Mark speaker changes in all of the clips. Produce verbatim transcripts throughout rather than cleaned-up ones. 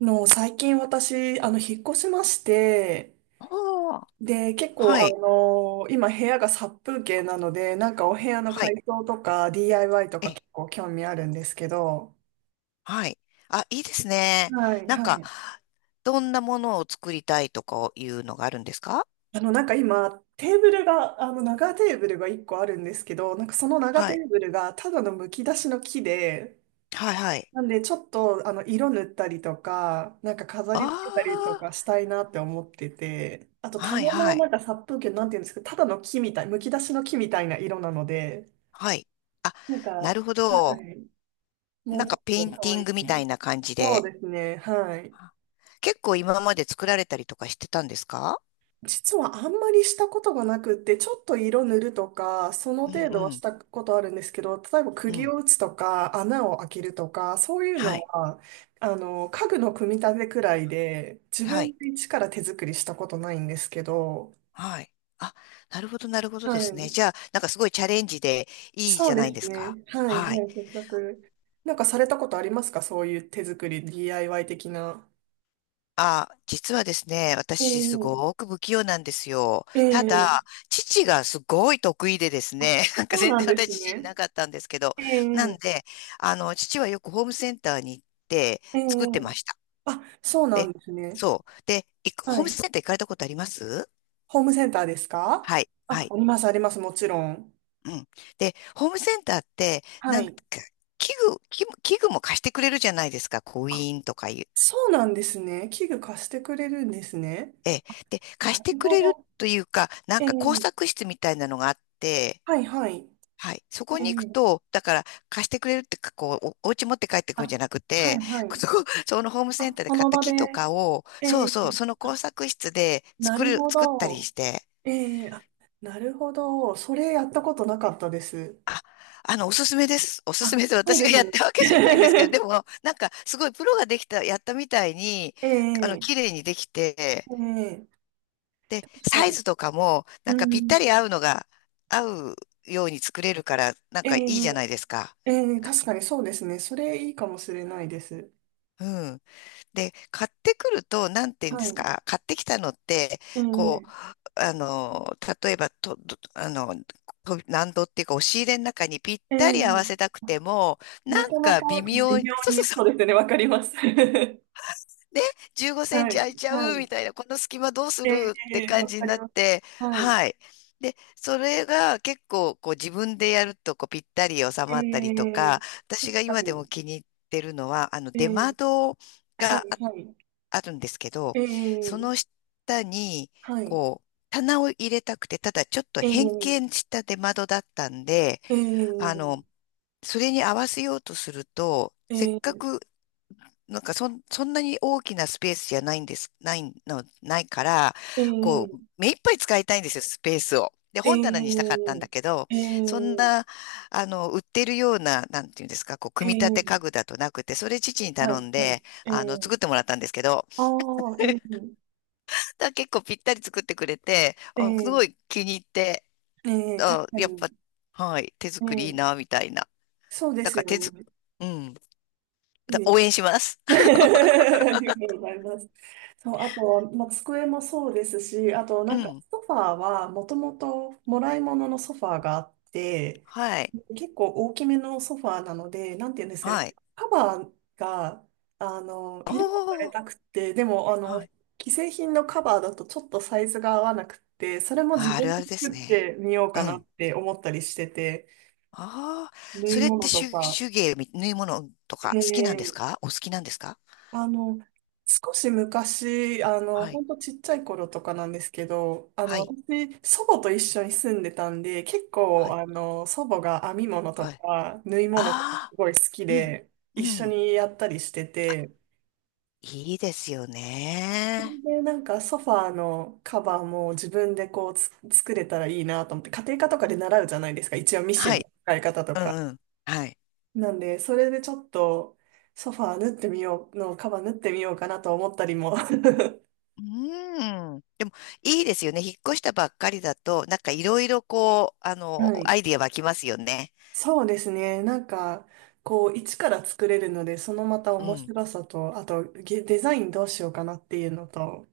Speaker 1: の、最近私、あの、引っ越しまして、
Speaker 2: ああ、
Speaker 1: で、結
Speaker 2: は
Speaker 1: 構、あ
Speaker 2: い、
Speaker 1: の、今部屋が殺風景なので、なんかお部屋の
Speaker 2: はい、
Speaker 1: 改装とか ディーアイワイ とか
Speaker 2: え、
Speaker 1: 結構興味あるんですけど、
Speaker 2: はい。あ、いいですね。
Speaker 1: はい、
Speaker 2: なん
Speaker 1: は
Speaker 2: か、
Speaker 1: い。
Speaker 2: どんなものを作りたいとかいうのがあるんですか？
Speaker 1: あの、なんか今、テーブルが、あの、長テーブルがいっこあるんですけど、なんかその長
Speaker 2: は
Speaker 1: テ
Speaker 2: い、
Speaker 1: ーブルがただのむき出しの木で、
Speaker 2: はい、はい。
Speaker 1: なんで、ちょっと、あの、色塗ったりとか、なんか飾り付けたりと
Speaker 2: あ
Speaker 1: かしたいなって思ってて、あと、
Speaker 2: あ、はい、
Speaker 1: 棚
Speaker 2: は
Speaker 1: もな
Speaker 2: い、
Speaker 1: んか殺風景、なんていうんですか、ただの木みたい、むき出しの木みたいな色なので、
Speaker 2: はい。あ、
Speaker 1: なんか、
Speaker 2: な
Speaker 1: は
Speaker 2: るほど。
Speaker 1: い、も
Speaker 2: な
Speaker 1: う
Speaker 2: ん
Speaker 1: ちょ
Speaker 2: か
Speaker 1: っ
Speaker 2: ペイ
Speaker 1: と
Speaker 2: ン
Speaker 1: 可
Speaker 2: ティ
Speaker 1: 愛
Speaker 2: ングみたい
Speaker 1: く。
Speaker 2: な感じ
Speaker 1: そう
Speaker 2: で。
Speaker 1: ですね、はい。
Speaker 2: 結構今まで作られたりとかしてたんですか？
Speaker 1: 実はあんまりしたことがなくって、ちょっと色塗るとか、その
Speaker 2: う
Speaker 1: 程
Speaker 2: ん
Speaker 1: 度は
Speaker 2: う
Speaker 1: し
Speaker 2: ん、
Speaker 1: たことあるんですけど、例えば
Speaker 2: う
Speaker 1: 釘
Speaker 2: ん。
Speaker 1: を打つとか、穴を開けるとか、そういう
Speaker 2: は
Speaker 1: の
Speaker 2: い、
Speaker 1: は、あの、家具の組み立てくらいで、自
Speaker 2: は
Speaker 1: 分
Speaker 2: い、
Speaker 1: で一から手作りしたことないんですけど、
Speaker 2: はい。あ、なるほど、なるほどで
Speaker 1: は
Speaker 2: すね。
Speaker 1: い。
Speaker 2: じゃあ、なんかすごいチャレンジでいい
Speaker 1: そ
Speaker 2: じ
Speaker 1: う
Speaker 2: ゃない
Speaker 1: で
Speaker 2: で
Speaker 1: す
Speaker 2: すか。
Speaker 1: ね。はい、は
Speaker 2: はい。
Speaker 1: い、せっなんかされたことありますか？そういう手作り、ディーアイワイ 的な。
Speaker 2: あ、実はですね、
Speaker 1: え
Speaker 2: 私す
Speaker 1: え、
Speaker 2: ごく不器用なんですよ。
Speaker 1: え
Speaker 2: ただ、
Speaker 1: え、
Speaker 2: 父がすごい得意でです
Speaker 1: あ、
Speaker 2: ね、なんか
Speaker 1: そう
Speaker 2: 全
Speaker 1: なん
Speaker 2: 然
Speaker 1: です
Speaker 2: 私父い
Speaker 1: ね。
Speaker 2: なかったんですけど、
Speaker 1: え
Speaker 2: なん
Speaker 1: え、
Speaker 2: で、あの、父はよくホームセンターに行って
Speaker 1: え
Speaker 2: 作
Speaker 1: え、
Speaker 2: ってました。
Speaker 1: あ、そうな
Speaker 2: で、
Speaker 1: んですね。
Speaker 2: そう。で、いくホ
Speaker 1: は
Speaker 2: ーム
Speaker 1: い。
Speaker 2: センター行かれたことあります？
Speaker 1: ホームセンターですか？
Speaker 2: はい、は
Speaker 1: あ、
Speaker 2: い。
Speaker 1: あります、あります、もちろん。
Speaker 2: うん。で、ホームセンターって、
Speaker 1: は
Speaker 2: なんか、
Speaker 1: い。
Speaker 2: 器具、器具器具も貸してくれるじゃないですか。コ
Speaker 1: あ、
Speaker 2: インとかいう？
Speaker 1: そうなんですね。器具貸してくれるんですね。
Speaker 2: ええ。で、貸
Speaker 1: な
Speaker 2: し
Speaker 1: る
Speaker 2: てく
Speaker 1: ほ
Speaker 2: れる
Speaker 1: ど。
Speaker 2: というか、な
Speaker 1: え
Speaker 2: ん
Speaker 1: え、
Speaker 2: か工作室みたいなのがあって、
Speaker 1: はい、はい。
Speaker 2: はい。そこ
Speaker 1: え
Speaker 2: に行く
Speaker 1: え、
Speaker 2: と、だから貸してくれるってか、こう、お、お家持って帰ってくるんじ
Speaker 1: あ、
Speaker 2: ゃなく
Speaker 1: はい、
Speaker 2: て、
Speaker 1: は い。
Speaker 2: そこ、そのホームセン
Speaker 1: あ、
Speaker 2: ターで
Speaker 1: そ
Speaker 2: 買っ
Speaker 1: の
Speaker 2: た
Speaker 1: 場で、
Speaker 2: 木とかを、
Speaker 1: え
Speaker 2: そう
Speaker 1: え、
Speaker 2: そう、その工
Speaker 1: あ、
Speaker 2: 作室で
Speaker 1: な
Speaker 2: 作
Speaker 1: る
Speaker 2: る、
Speaker 1: ほ
Speaker 2: 作ったり
Speaker 1: ど。
Speaker 2: して、
Speaker 1: ええ、あ、なるほど。それやったことなかったです。
Speaker 2: あ、あの、おすすめです。おすす
Speaker 1: あ、
Speaker 2: めで
Speaker 1: そう
Speaker 2: 私
Speaker 1: で
Speaker 2: が
Speaker 1: す
Speaker 2: やっ
Speaker 1: よ
Speaker 2: たわけじゃないんですけど、で
Speaker 1: ね。
Speaker 2: も、なんか、すごいプロができた、やったみたいに、あの、
Speaker 1: え
Speaker 2: 綺
Speaker 1: え、
Speaker 2: 麗にできて、
Speaker 1: ええ
Speaker 2: で、
Speaker 1: 確
Speaker 2: サ
Speaker 1: か
Speaker 2: イ
Speaker 1: に。
Speaker 2: ズとかも、なん
Speaker 1: う
Speaker 2: かぴった
Speaker 1: ん。
Speaker 2: り合うのが、合うように作れるから、なん
Speaker 1: え
Speaker 2: かい
Speaker 1: え、
Speaker 2: いじゃないですか。
Speaker 1: ええ確かにそうですね。それいいかもしれないです。
Speaker 2: うん。で、買ってくると、なんて言うん
Speaker 1: は
Speaker 2: です
Speaker 1: い。
Speaker 2: か、買ってきたのって、
Speaker 1: え
Speaker 2: こう、
Speaker 1: え、
Speaker 2: あの、例えばと、どあの、と難度っていうか、押し入れの中にぴっ
Speaker 1: え
Speaker 2: た
Speaker 1: え
Speaker 2: り合わせたく ても、
Speaker 1: な
Speaker 2: なん
Speaker 1: かなか
Speaker 2: か微
Speaker 1: 微
Speaker 2: 妙に、
Speaker 1: 妙
Speaker 2: そうそ
Speaker 1: に、そうで
Speaker 2: う
Speaker 1: すね、わかります。は
Speaker 2: で、じゅうごセンチ
Speaker 1: い、
Speaker 2: 空いちゃ
Speaker 1: は
Speaker 2: う
Speaker 1: い。
Speaker 2: みたいな、この隙間どうす
Speaker 1: え
Speaker 2: るって
Speaker 1: え、わ
Speaker 2: 感じ
Speaker 1: か
Speaker 2: に
Speaker 1: り
Speaker 2: なっ
Speaker 1: ます。
Speaker 2: て、
Speaker 1: はい。
Speaker 2: はい。で、それが結構こう自分でやるとこうぴったり収
Speaker 1: え
Speaker 2: まったりと
Speaker 1: え
Speaker 2: か、私が
Speaker 1: 確か
Speaker 2: 今でも
Speaker 1: に。
Speaker 2: 気に入ってるのは、あの
Speaker 1: え
Speaker 2: 出
Speaker 1: え、
Speaker 2: 窓
Speaker 1: は
Speaker 2: があ、
Speaker 1: い、はい。
Speaker 2: あるんですけど、
Speaker 1: え
Speaker 2: その
Speaker 1: え、
Speaker 2: 下に
Speaker 1: はい。
Speaker 2: こう棚を入れたくて、ただちょっと
Speaker 1: え
Speaker 2: 変
Speaker 1: え、
Speaker 2: 形した出窓だったんで、あ
Speaker 1: ええ、
Speaker 2: の、それに合わせようとすると、せっ
Speaker 1: え
Speaker 2: か
Speaker 1: え、
Speaker 2: くなんかそん、そんなに大きなスペースじゃないんです、ないの、ないから、
Speaker 1: え
Speaker 2: こう、
Speaker 1: え、
Speaker 2: 目いっぱい使いたいんですよ、スペースを。で、本棚にしたか
Speaker 1: ええ、
Speaker 2: ったんだけど、
Speaker 1: え
Speaker 2: そん
Speaker 1: え、
Speaker 2: な、あの、売ってるような、なんていうんですか、こう、
Speaker 1: え
Speaker 2: 組み立て家
Speaker 1: え、
Speaker 2: 具だとなくて、それ父に
Speaker 1: は
Speaker 2: 頼
Speaker 1: い、
Speaker 2: ん
Speaker 1: はい。
Speaker 2: で、
Speaker 1: え
Speaker 2: あの、
Speaker 1: え、
Speaker 2: 作ってもらったんですけど、
Speaker 1: ああ、ええ、
Speaker 2: だから結構ぴったり作ってくれて、あすご
Speaker 1: ええ、
Speaker 2: い気に入って、
Speaker 1: ええ確
Speaker 2: あ、
Speaker 1: か
Speaker 2: やっ
Speaker 1: に。
Speaker 2: ぱ、はい、手作りいい
Speaker 1: ええ、
Speaker 2: な、みたいな。
Speaker 1: そうで
Speaker 2: だ
Speaker 1: す
Speaker 2: から
Speaker 1: よ
Speaker 2: 手
Speaker 1: ね。
Speaker 2: 作、うん、
Speaker 1: い
Speaker 2: だ
Speaker 1: いです。
Speaker 2: 応援します。
Speaker 1: ありがとうございます。そう、あとは、まあ、机もそうですし、あと、
Speaker 2: う
Speaker 1: なんか、
Speaker 2: ん、
Speaker 1: ソファーは、もともと、もらい物のソファーがあって、
Speaker 2: はい、
Speaker 1: 結構大きめのソファーなので、なんていうんですかね、
Speaker 2: はい。
Speaker 1: カバーが、あの、色を変
Speaker 2: お
Speaker 1: え
Speaker 2: ー、
Speaker 1: たくて、でも、あの、
Speaker 2: はい。
Speaker 1: 既製品のカバーだとちょっとサイズが合わなくて、それも自
Speaker 2: あ、あ
Speaker 1: 分
Speaker 2: るあ
Speaker 1: で
Speaker 2: るです
Speaker 1: 作っ
Speaker 2: ね。
Speaker 1: てみよう
Speaker 2: う
Speaker 1: か
Speaker 2: ん。
Speaker 1: なっ
Speaker 2: あ
Speaker 1: て思ったりしてて、
Speaker 2: あ、
Speaker 1: 縫
Speaker 2: そ
Speaker 1: い
Speaker 2: れって
Speaker 1: 物と
Speaker 2: 手、
Speaker 1: か、
Speaker 2: 手芸み、縫い物とか好きなんです
Speaker 1: ええ、
Speaker 2: か？お好きなんですか？
Speaker 1: あの、少し昔、あの、
Speaker 2: はい。
Speaker 1: ほんとちっちゃい頃とかなんですけど、あ
Speaker 2: は
Speaker 1: の、
Speaker 2: い。
Speaker 1: 私、祖母と一緒に住んでたんで、結
Speaker 2: は
Speaker 1: 構、
Speaker 2: い。
Speaker 1: あの、祖母が編み物
Speaker 2: は
Speaker 1: と
Speaker 2: い。
Speaker 1: か、縫い物とかす
Speaker 2: ああ、
Speaker 1: ごい好き
Speaker 2: うん。
Speaker 1: で、
Speaker 2: う
Speaker 1: 一緒
Speaker 2: ん。
Speaker 1: にやったりして
Speaker 2: あ、
Speaker 1: て、
Speaker 2: いいですよね。
Speaker 1: で、なんかソファーのカバーも自分でこうつ作れたらいいなと思って、家庭科とかで習うじゃないですか、一応ミシ
Speaker 2: は
Speaker 1: ンの
Speaker 2: い。
Speaker 1: 使い方と
Speaker 2: う
Speaker 1: か。
Speaker 2: んうん。はい。
Speaker 1: なんで、それでちょっと、ソファー縫ってみようの、カバー縫ってみようかなと思ったりも。
Speaker 2: うーん。でも、いいですよね。引っ越したばっかりだと、なんかいろいろこう、あの、
Speaker 1: はい。
Speaker 2: アイディア湧きますよね。
Speaker 1: そうですね。なんか、こう、一から作れるので、そのまた
Speaker 2: う
Speaker 1: 面
Speaker 2: ん。
Speaker 1: 白さと、あと、ゲデザインどうしようかなっていうのと、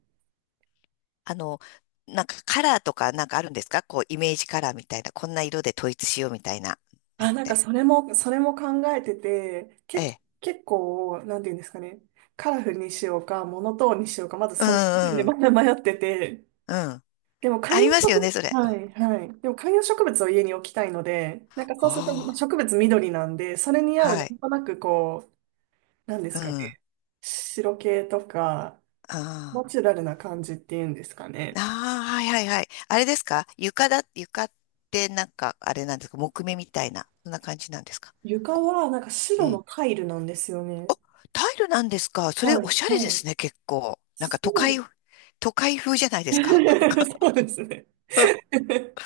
Speaker 2: あの、なんかカラーとかなんかあるんですか？こう、イメージカラーみたいな、こんな色で統一しようみたいなの
Speaker 1: あ、
Speaker 2: っ
Speaker 1: なんか
Speaker 2: て。
Speaker 1: それも、それも考えてて、
Speaker 2: え
Speaker 1: け、
Speaker 2: え。
Speaker 1: 結構、なんていうんですかね、カラフルにしようか、モノトーンにしようか、まず
Speaker 2: う
Speaker 1: その時点で
Speaker 2: んうん。
Speaker 1: また迷ってて、
Speaker 2: うん。
Speaker 1: でも観
Speaker 2: あ
Speaker 1: 葉
Speaker 2: りますよ
Speaker 1: 植
Speaker 2: ね、
Speaker 1: 物、
Speaker 2: それ。
Speaker 1: はい、はい。でも観葉植物を家に置きたいので、なんか
Speaker 2: お
Speaker 1: そ
Speaker 2: お
Speaker 1: うすると、まあ
Speaker 2: ー、
Speaker 1: 植物緑なんで、それに合う、な
Speaker 2: はい。
Speaker 1: んとなくこう、なんで
Speaker 2: う
Speaker 1: すか
Speaker 2: ん。あ
Speaker 1: ね、白系とか、
Speaker 2: あ。
Speaker 1: ナチュラルな感じっていうんですか
Speaker 2: あ
Speaker 1: ね。
Speaker 2: あ、はいはいはい。あれですか？床だ、床ってなんか、あれなんですか？木目みたいな、そんな感じなんですか？
Speaker 1: 床
Speaker 2: こ
Speaker 1: はなんか
Speaker 2: う。
Speaker 1: 白
Speaker 2: う
Speaker 1: の
Speaker 2: ん。
Speaker 1: タイルなんですよ
Speaker 2: お、
Speaker 1: ね。
Speaker 2: タイルなんですか？それ
Speaker 1: はい、
Speaker 2: おしゃれ
Speaker 1: は
Speaker 2: で
Speaker 1: い。
Speaker 2: すね、結構。なんか都
Speaker 1: そ
Speaker 2: 会、
Speaker 1: う。
Speaker 2: 都会風じゃない ですか。
Speaker 1: そうですね。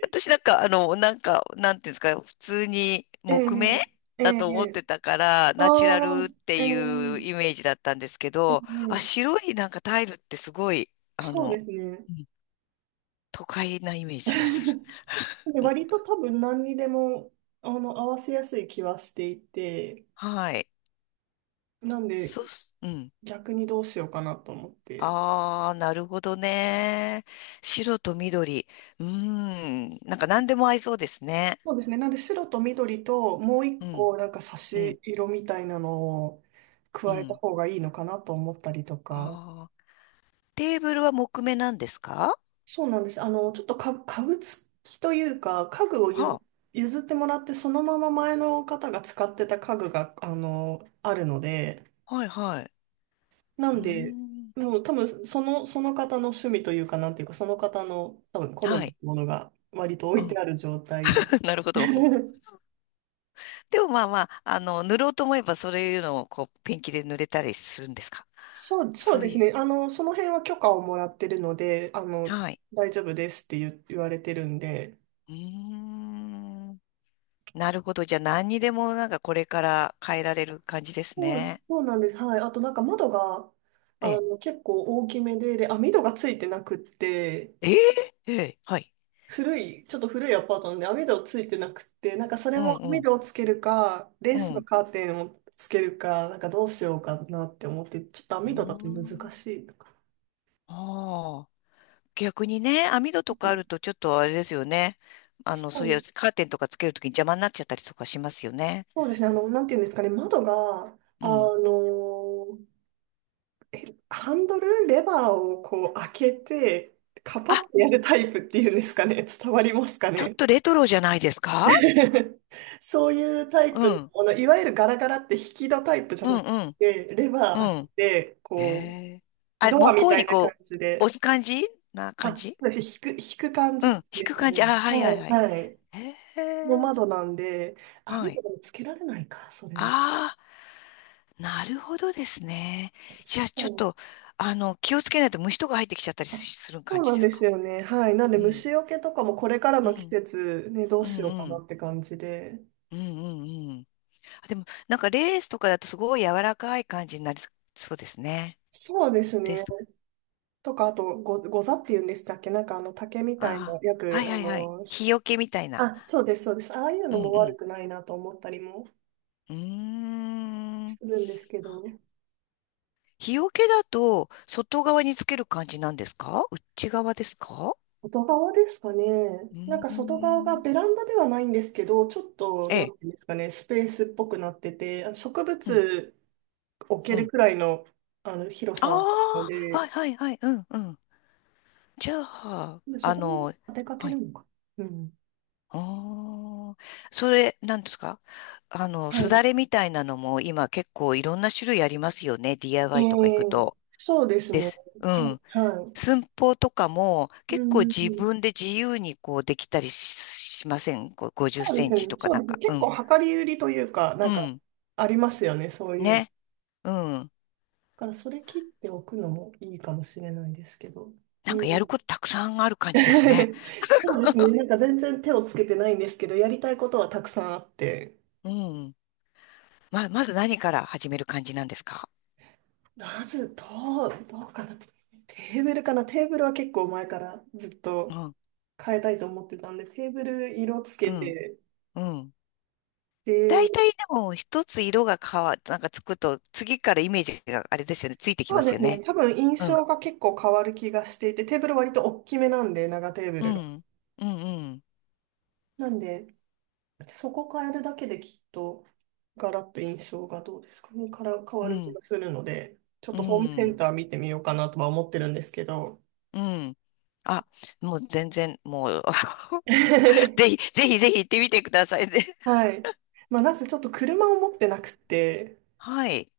Speaker 2: 私なんか、あの、なんか、なんていうんですか、普通に
Speaker 1: え
Speaker 2: 木目
Speaker 1: え、え
Speaker 2: だと思っ
Speaker 1: え、
Speaker 2: てたから、
Speaker 1: あ
Speaker 2: ナチュラル
Speaker 1: あ、
Speaker 2: って
Speaker 1: ええ、
Speaker 2: いうイメージだったんですけ
Speaker 1: え
Speaker 2: ど、あ、
Speaker 1: え、
Speaker 2: 白いなんかタイルってすごい、あ
Speaker 1: そう
Speaker 2: の、
Speaker 1: ですね。
Speaker 2: うん都会なイメー ジがする。
Speaker 1: で割と多分何にでも、あの、合わせやすい気はしていて、
Speaker 2: はい。
Speaker 1: なんで
Speaker 2: そうす、うん。
Speaker 1: 逆にどうしようかなと思って。
Speaker 2: ああ、なるほどね。白と緑。うーん。なんか何でも合いそうですね。
Speaker 1: そうですね。なんで白と緑ともう
Speaker 2: う
Speaker 1: 一
Speaker 2: ん、
Speaker 1: 個なんか差
Speaker 2: うん、
Speaker 1: し色みたいなのを
Speaker 2: う
Speaker 1: 加えた
Speaker 2: ん。
Speaker 1: 方がいいのかなと思ったりとか。
Speaker 2: ああ、テーブルは木目なんですか？
Speaker 1: そうなんです。あの、ちょっとか家具付きというか、家具を譲、
Speaker 2: は
Speaker 1: 譲ってもらって、そのまま前の方が使ってた家具が、あの、あるので、
Speaker 2: あ、はい、はい。
Speaker 1: な
Speaker 2: うー
Speaker 1: んで、
Speaker 2: ん。
Speaker 1: もう多分その、その方の趣味というか、なんていうか、その方の多分好
Speaker 2: は
Speaker 1: みの
Speaker 2: い。
Speaker 1: ものが割と置
Speaker 2: う
Speaker 1: い
Speaker 2: ん。
Speaker 1: てある状態で。
Speaker 2: なるほど。でもまあまあ、あの、塗ろうと思えばそういうのをこう、ペンキで塗れたりするんですか？
Speaker 1: そう、そう
Speaker 2: そう
Speaker 1: です
Speaker 2: いう。
Speaker 1: ね。あの、その辺は許可をもらってるので、あの、
Speaker 2: はい。
Speaker 1: 大丈夫ですって言言われてるんで。
Speaker 2: うーん。なるほど。じゃあ何にでもなんかこれから変えられる感じです
Speaker 1: そう、
Speaker 2: ね。
Speaker 1: そうなんです。はい。あとなんか窓が、あ
Speaker 2: ええ。
Speaker 1: の、結構大きめで、で、網戸がついてなくって、
Speaker 2: ええ。ええ。はい。
Speaker 1: 古い、ちょっと古いアパートなんで網戸ついてなくって、なんかそれ
Speaker 2: うん
Speaker 1: も
Speaker 2: う
Speaker 1: 網
Speaker 2: ん。
Speaker 1: 戸をつけるか、レー
Speaker 2: う
Speaker 1: スの
Speaker 2: ん。
Speaker 1: カーテンをつけるか、なんかどうしようかなって思って、ちょっと
Speaker 2: う
Speaker 1: 網戸だと
Speaker 2: ー
Speaker 1: 難
Speaker 2: ん。
Speaker 1: しいとか。
Speaker 2: ああ。逆にね、網戸
Speaker 1: う
Speaker 2: とかあ
Speaker 1: ん、
Speaker 2: るとちょっとあれですよね。あの、
Speaker 1: そ
Speaker 2: そういう
Speaker 1: う、
Speaker 2: カーテンとかつけるときに邪魔になっちゃったりとかしますよね。
Speaker 1: そうですね。あの、なんていうんですかね。窓が、あ
Speaker 2: うん。
Speaker 1: のハンドル、レバーをこう開けて、カパ
Speaker 2: あ、
Speaker 1: ッとやるタイプっていうんですかね。伝わりますか
Speaker 2: ちょっ
Speaker 1: ね。
Speaker 2: とレトロじゃないですか？
Speaker 1: そういうタイ
Speaker 2: う
Speaker 1: プ
Speaker 2: ん、
Speaker 1: の、あの、いわゆるガラガラって引き戸タイプじゃ
Speaker 2: うん、
Speaker 1: なく
Speaker 2: うん、
Speaker 1: て、レバー開
Speaker 2: う
Speaker 1: け
Speaker 2: ん。
Speaker 1: て、
Speaker 2: へ
Speaker 1: こ
Speaker 2: え。
Speaker 1: う、
Speaker 2: あ、
Speaker 1: ドア
Speaker 2: 向
Speaker 1: み
Speaker 2: こう
Speaker 1: たい
Speaker 2: に
Speaker 1: な感
Speaker 2: こ
Speaker 1: じ
Speaker 2: う、
Speaker 1: で、
Speaker 2: 押す感じな
Speaker 1: あ、
Speaker 2: 感
Speaker 1: そ
Speaker 2: じ、
Speaker 1: うですね、引く、引く感
Speaker 2: う
Speaker 1: じ
Speaker 2: ん、引
Speaker 1: です
Speaker 2: く
Speaker 1: か
Speaker 2: 感じ。あ、
Speaker 1: ね。
Speaker 2: は
Speaker 1: う
Speaker 2: いはい
Speaker 1: ん、
Speaker 2: はい。
Speaker 1: はい。
Speaker 2: へ
Speaker 1: の
Speaker 2: え。
Speaker 1: 窓なんで、
Speaker 2: は
Speaker 1: 網
Speaker 2: い。
Speaker 1: とかもつけられないか、それだっ
Speaker 2: ああ、なるほどですね。
Speaker 1: たら。
Speaker 2: じゃあちょっ
Speaker 1: そう、
Speaker 2: と、あの、気をつけないと虫とか入ってきちゃったり
Speaker 1: あ、
Speaker 2: する
Speaker 1: そ
Speaker 2: 感
Speaker 1: う
Speaker 2: じ
Speaker 1: なん
Speaker 2: です
Speaker 1: で
Speaker 2: か？
Speaker 1: すよね。はい。なんで
Speaker 2: うん、
Speaker 1: 虫除けとかもこれから
Speaker 2: う
Speaker 1: の季
Speaker 2: ん、
Speaker 1: 節ね、どう
Speaker 2: うん、
Speaker 1: しようか
Speaker 2: う
Speaker 1: な
Speaker 2: ん、
Speaker 1: って感じで。
Speaker 2: うん、うんうん。あでも、なんかレースとかだとすごい柔らかい感じになりそうですね。
Speaker 1: そうです
Speaker 2: レー
Speaker 1: ね。
Speaker 2: スとか。
Speaker 1: とか、あと、ご、ござっていうんでしたっけ？なんかあの竹みたいな、
Speaker 2: あ
Speaker 1: よ
Speaker 2: あ、は
Speaker 1: く、
Speaker 2: い
Speaker 1: あ
Speaker 2: はいはい。
Speaker 1: の、
Speaker 2: 日よけみたいな。
Speaker 1: あ、そうです、そうです。ああいう
Speaker 2: う
Speaker 1: の
Speaker 2: ん
Speaker 1: も
Speaker 2: う
Speaker 1: 悪
Speaker 2: ん。
Speaker 1: くないなと思ったりも
Speaker 2: うーん。
Speaker 1: す
Speaker 2: あ、
Speaker 1: るんですけど。
Speaker 2: 日よけだと外側につける感じなんですか？内側ですか？
Speaker 1: 外側ですかね。
Speaker 2: う
Speaker 1: なん
Speaker 2: ー
Speaker 1: か外側が
Speaker 2: ん。
Speaker 1: ベランダではないんですけど、ちょっと、
Speaker 2: え
Speaker 1: な
Speaker 2: え。
Speaker 1: んていうんですかね、スペースっぽくなってて、あの植
Speaker 2: うん。
Speaker 1: 物置け
Speaker 2: う
Speaker 1: る
Speaker 2: ん。
Speaker 1: くらいの、あの広
Speaker 2: あ
Speaker 1: さはあるの
Speaker 2: あ、はい
Speaker 1: で、
Speaker 2: はいはい。うんうん。じゃあ、
Speaker 1: で、そ
Speaker 2: あ
Speaker 1: こに
Speaker 2: の、
Speaker 1: 当てかけ
Speaker 2: はい。
Speaker 1: るのか。うん。
Speaker 2: ああ、それ、なんですか？あの、
Speaker 1: は
Speaker 2: すだ
Speaker 1: い。
Speaker 2: れみたいなのも今結構いろんな種類ありますよね。
Speaker 1: う
Speaker 2: ディーアイワイ とか行く
Speaker 1: ん。
Speaker 2: と。
Speaker 1: そうです
Speaker 2: で
Speaker 1: ね。
Speaker 2: す。う
Speaker 1: はい。
Speaker 2: ん。
Speaker 1: は
Speaker 2: 寸法とかも
Speaker 1: い。う
Speaker 2: 結構自
Speaker 1: ん。
Speaker 2: 分で自由にこうできたりしません？こう50セ
Speaker 1: そうで
Speaker 2: ン
Speaker 1: す
Speaker 2: チ
Speaker 1: ね。
Speaker 2: とか
Speaker 1: そう
Speaker 2: なん
Speaker 1: ですね。
Speaker 2: か。う
Speaker 1: 結
Speaker 2: ん。
Speaker 1: 構量り売りというか、な
Speaker 2: う
Speaker 1: んか、
Speaker 2: ん。
Speaker 1: ありますよね。そういうの。だ
Speaker 2: ね。うん。
Speaker 1: から、それ切っておくのもいいかもしれないですけど。
Speaker 2: なん
Speaker 1: うん。
Speaker 2: かやることたくさんある感じですね。
Speaker 1: そうですね。なんか全然手をつけてないんですけど、やりたいことはたくさんあって。
Speaker 2: うん。ま、まず何から始める感じなんですか？
Speaker 1: まず、どう、どうかな。テーブルかな。テーブルは結構前からずっ
Speaker 2: う
Speaker 1: と
Speaker 2: ん。
Speaker 1: 変えたいと思ってたんで、テーブル色つ
Speaker 2: う
Speaker 1: け
Speaker 2: ん。
Speaker 1: て、
Speaker 2: うん。
Speaker 1: で、
Speaker 2: 大体でも一つ色が変わ、なんかつくと次からイメージがあれですよね。ついてき
Speaker 1: そ
Speaker 2: ま
Speaker 1: うで
Speaker 2: すよ
Speaker 1: すね、
Speaker 2: ね。
Speaker 1: 多分印
Speaker 2: うん。
Speaker 1: 象が結構変わる気がしていて、テーブル割と大きめなんで、長テーブ
Speaker 2: う
Speaker 1: ルが。
Speaker 2: ん。うん。
Speaker 1: なんで、そこ変えるだけできっと、ガラッと印象がどうですかね、から変
Speaker 2: う
Speaker 1: わ
Speaker 2: ん。
Speaker 1: る
Speaker 2: う
Speaker 1: 気
Speaker 2: ん。
Speaker 1: がするので、ちょっ
Speaker 2: う
Speaker 1: とホームセン
Speaker 2: ん。
Speaker 1: ター見てみようかなとは思ってるんですけど。
Speaker 2: うん。あ、もう全然、もう ぜひ、ぜひぜひ行ってみてくださいね。
Speaker 1: はい。まあ、なぜちょっと車を持ってなくて、
Speaker 2: はい。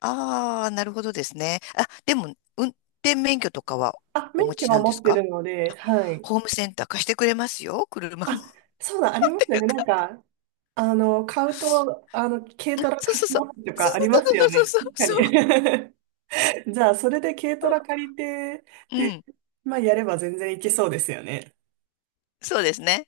Speaker 2: ああ、なるほどですね。あ、でも、運転免許とかは
Speaker 1: あ、
Speaker 2: お
Speaker 1: 免
Speaker 2: 持
Speaker 1: 許
Speaker 2: ち
Speaker 1: は
Speaker 2: なんで
Speaker 1: 持
Speaker 2: す
Speaker 1: って
Speaker 2: か？
Speaker 1: るので、
Speaker 2: あ、
Speaker 1: はい。
Speaker 2: ホームセンター貸してくれますよ、車も。
Speaker 1: あ、そうだ、ありますよね。なん か、あの、買うと、あの、軽トラ
Speaker 2: そう
Speaker 1: 貸
Speaker 2: そう
Speaker 1: し
Speaker 2: そう。
Speaker 1: ますと
Speaker 2: そ
Speaker 1: か
Speaker 2: う
Speaker 1: あ
Speaker 2: そ
Speaker 1: ります
Speaker 2: う
Speaker 1: よ
Speaker 2: そう
Speaker 1: ね。
Speaker 2: そう
Speaker 1: 確か
Speaker 2: そうそ
Speaker 1: に。じゃあ、それで軽トラ借りて、
Speaker 2: う。う
Speaker 1: で、
Speaker 2: ん。
Speaker 1: まあ、やれば全然いけそうですよね。
Speaker 2: そうですね。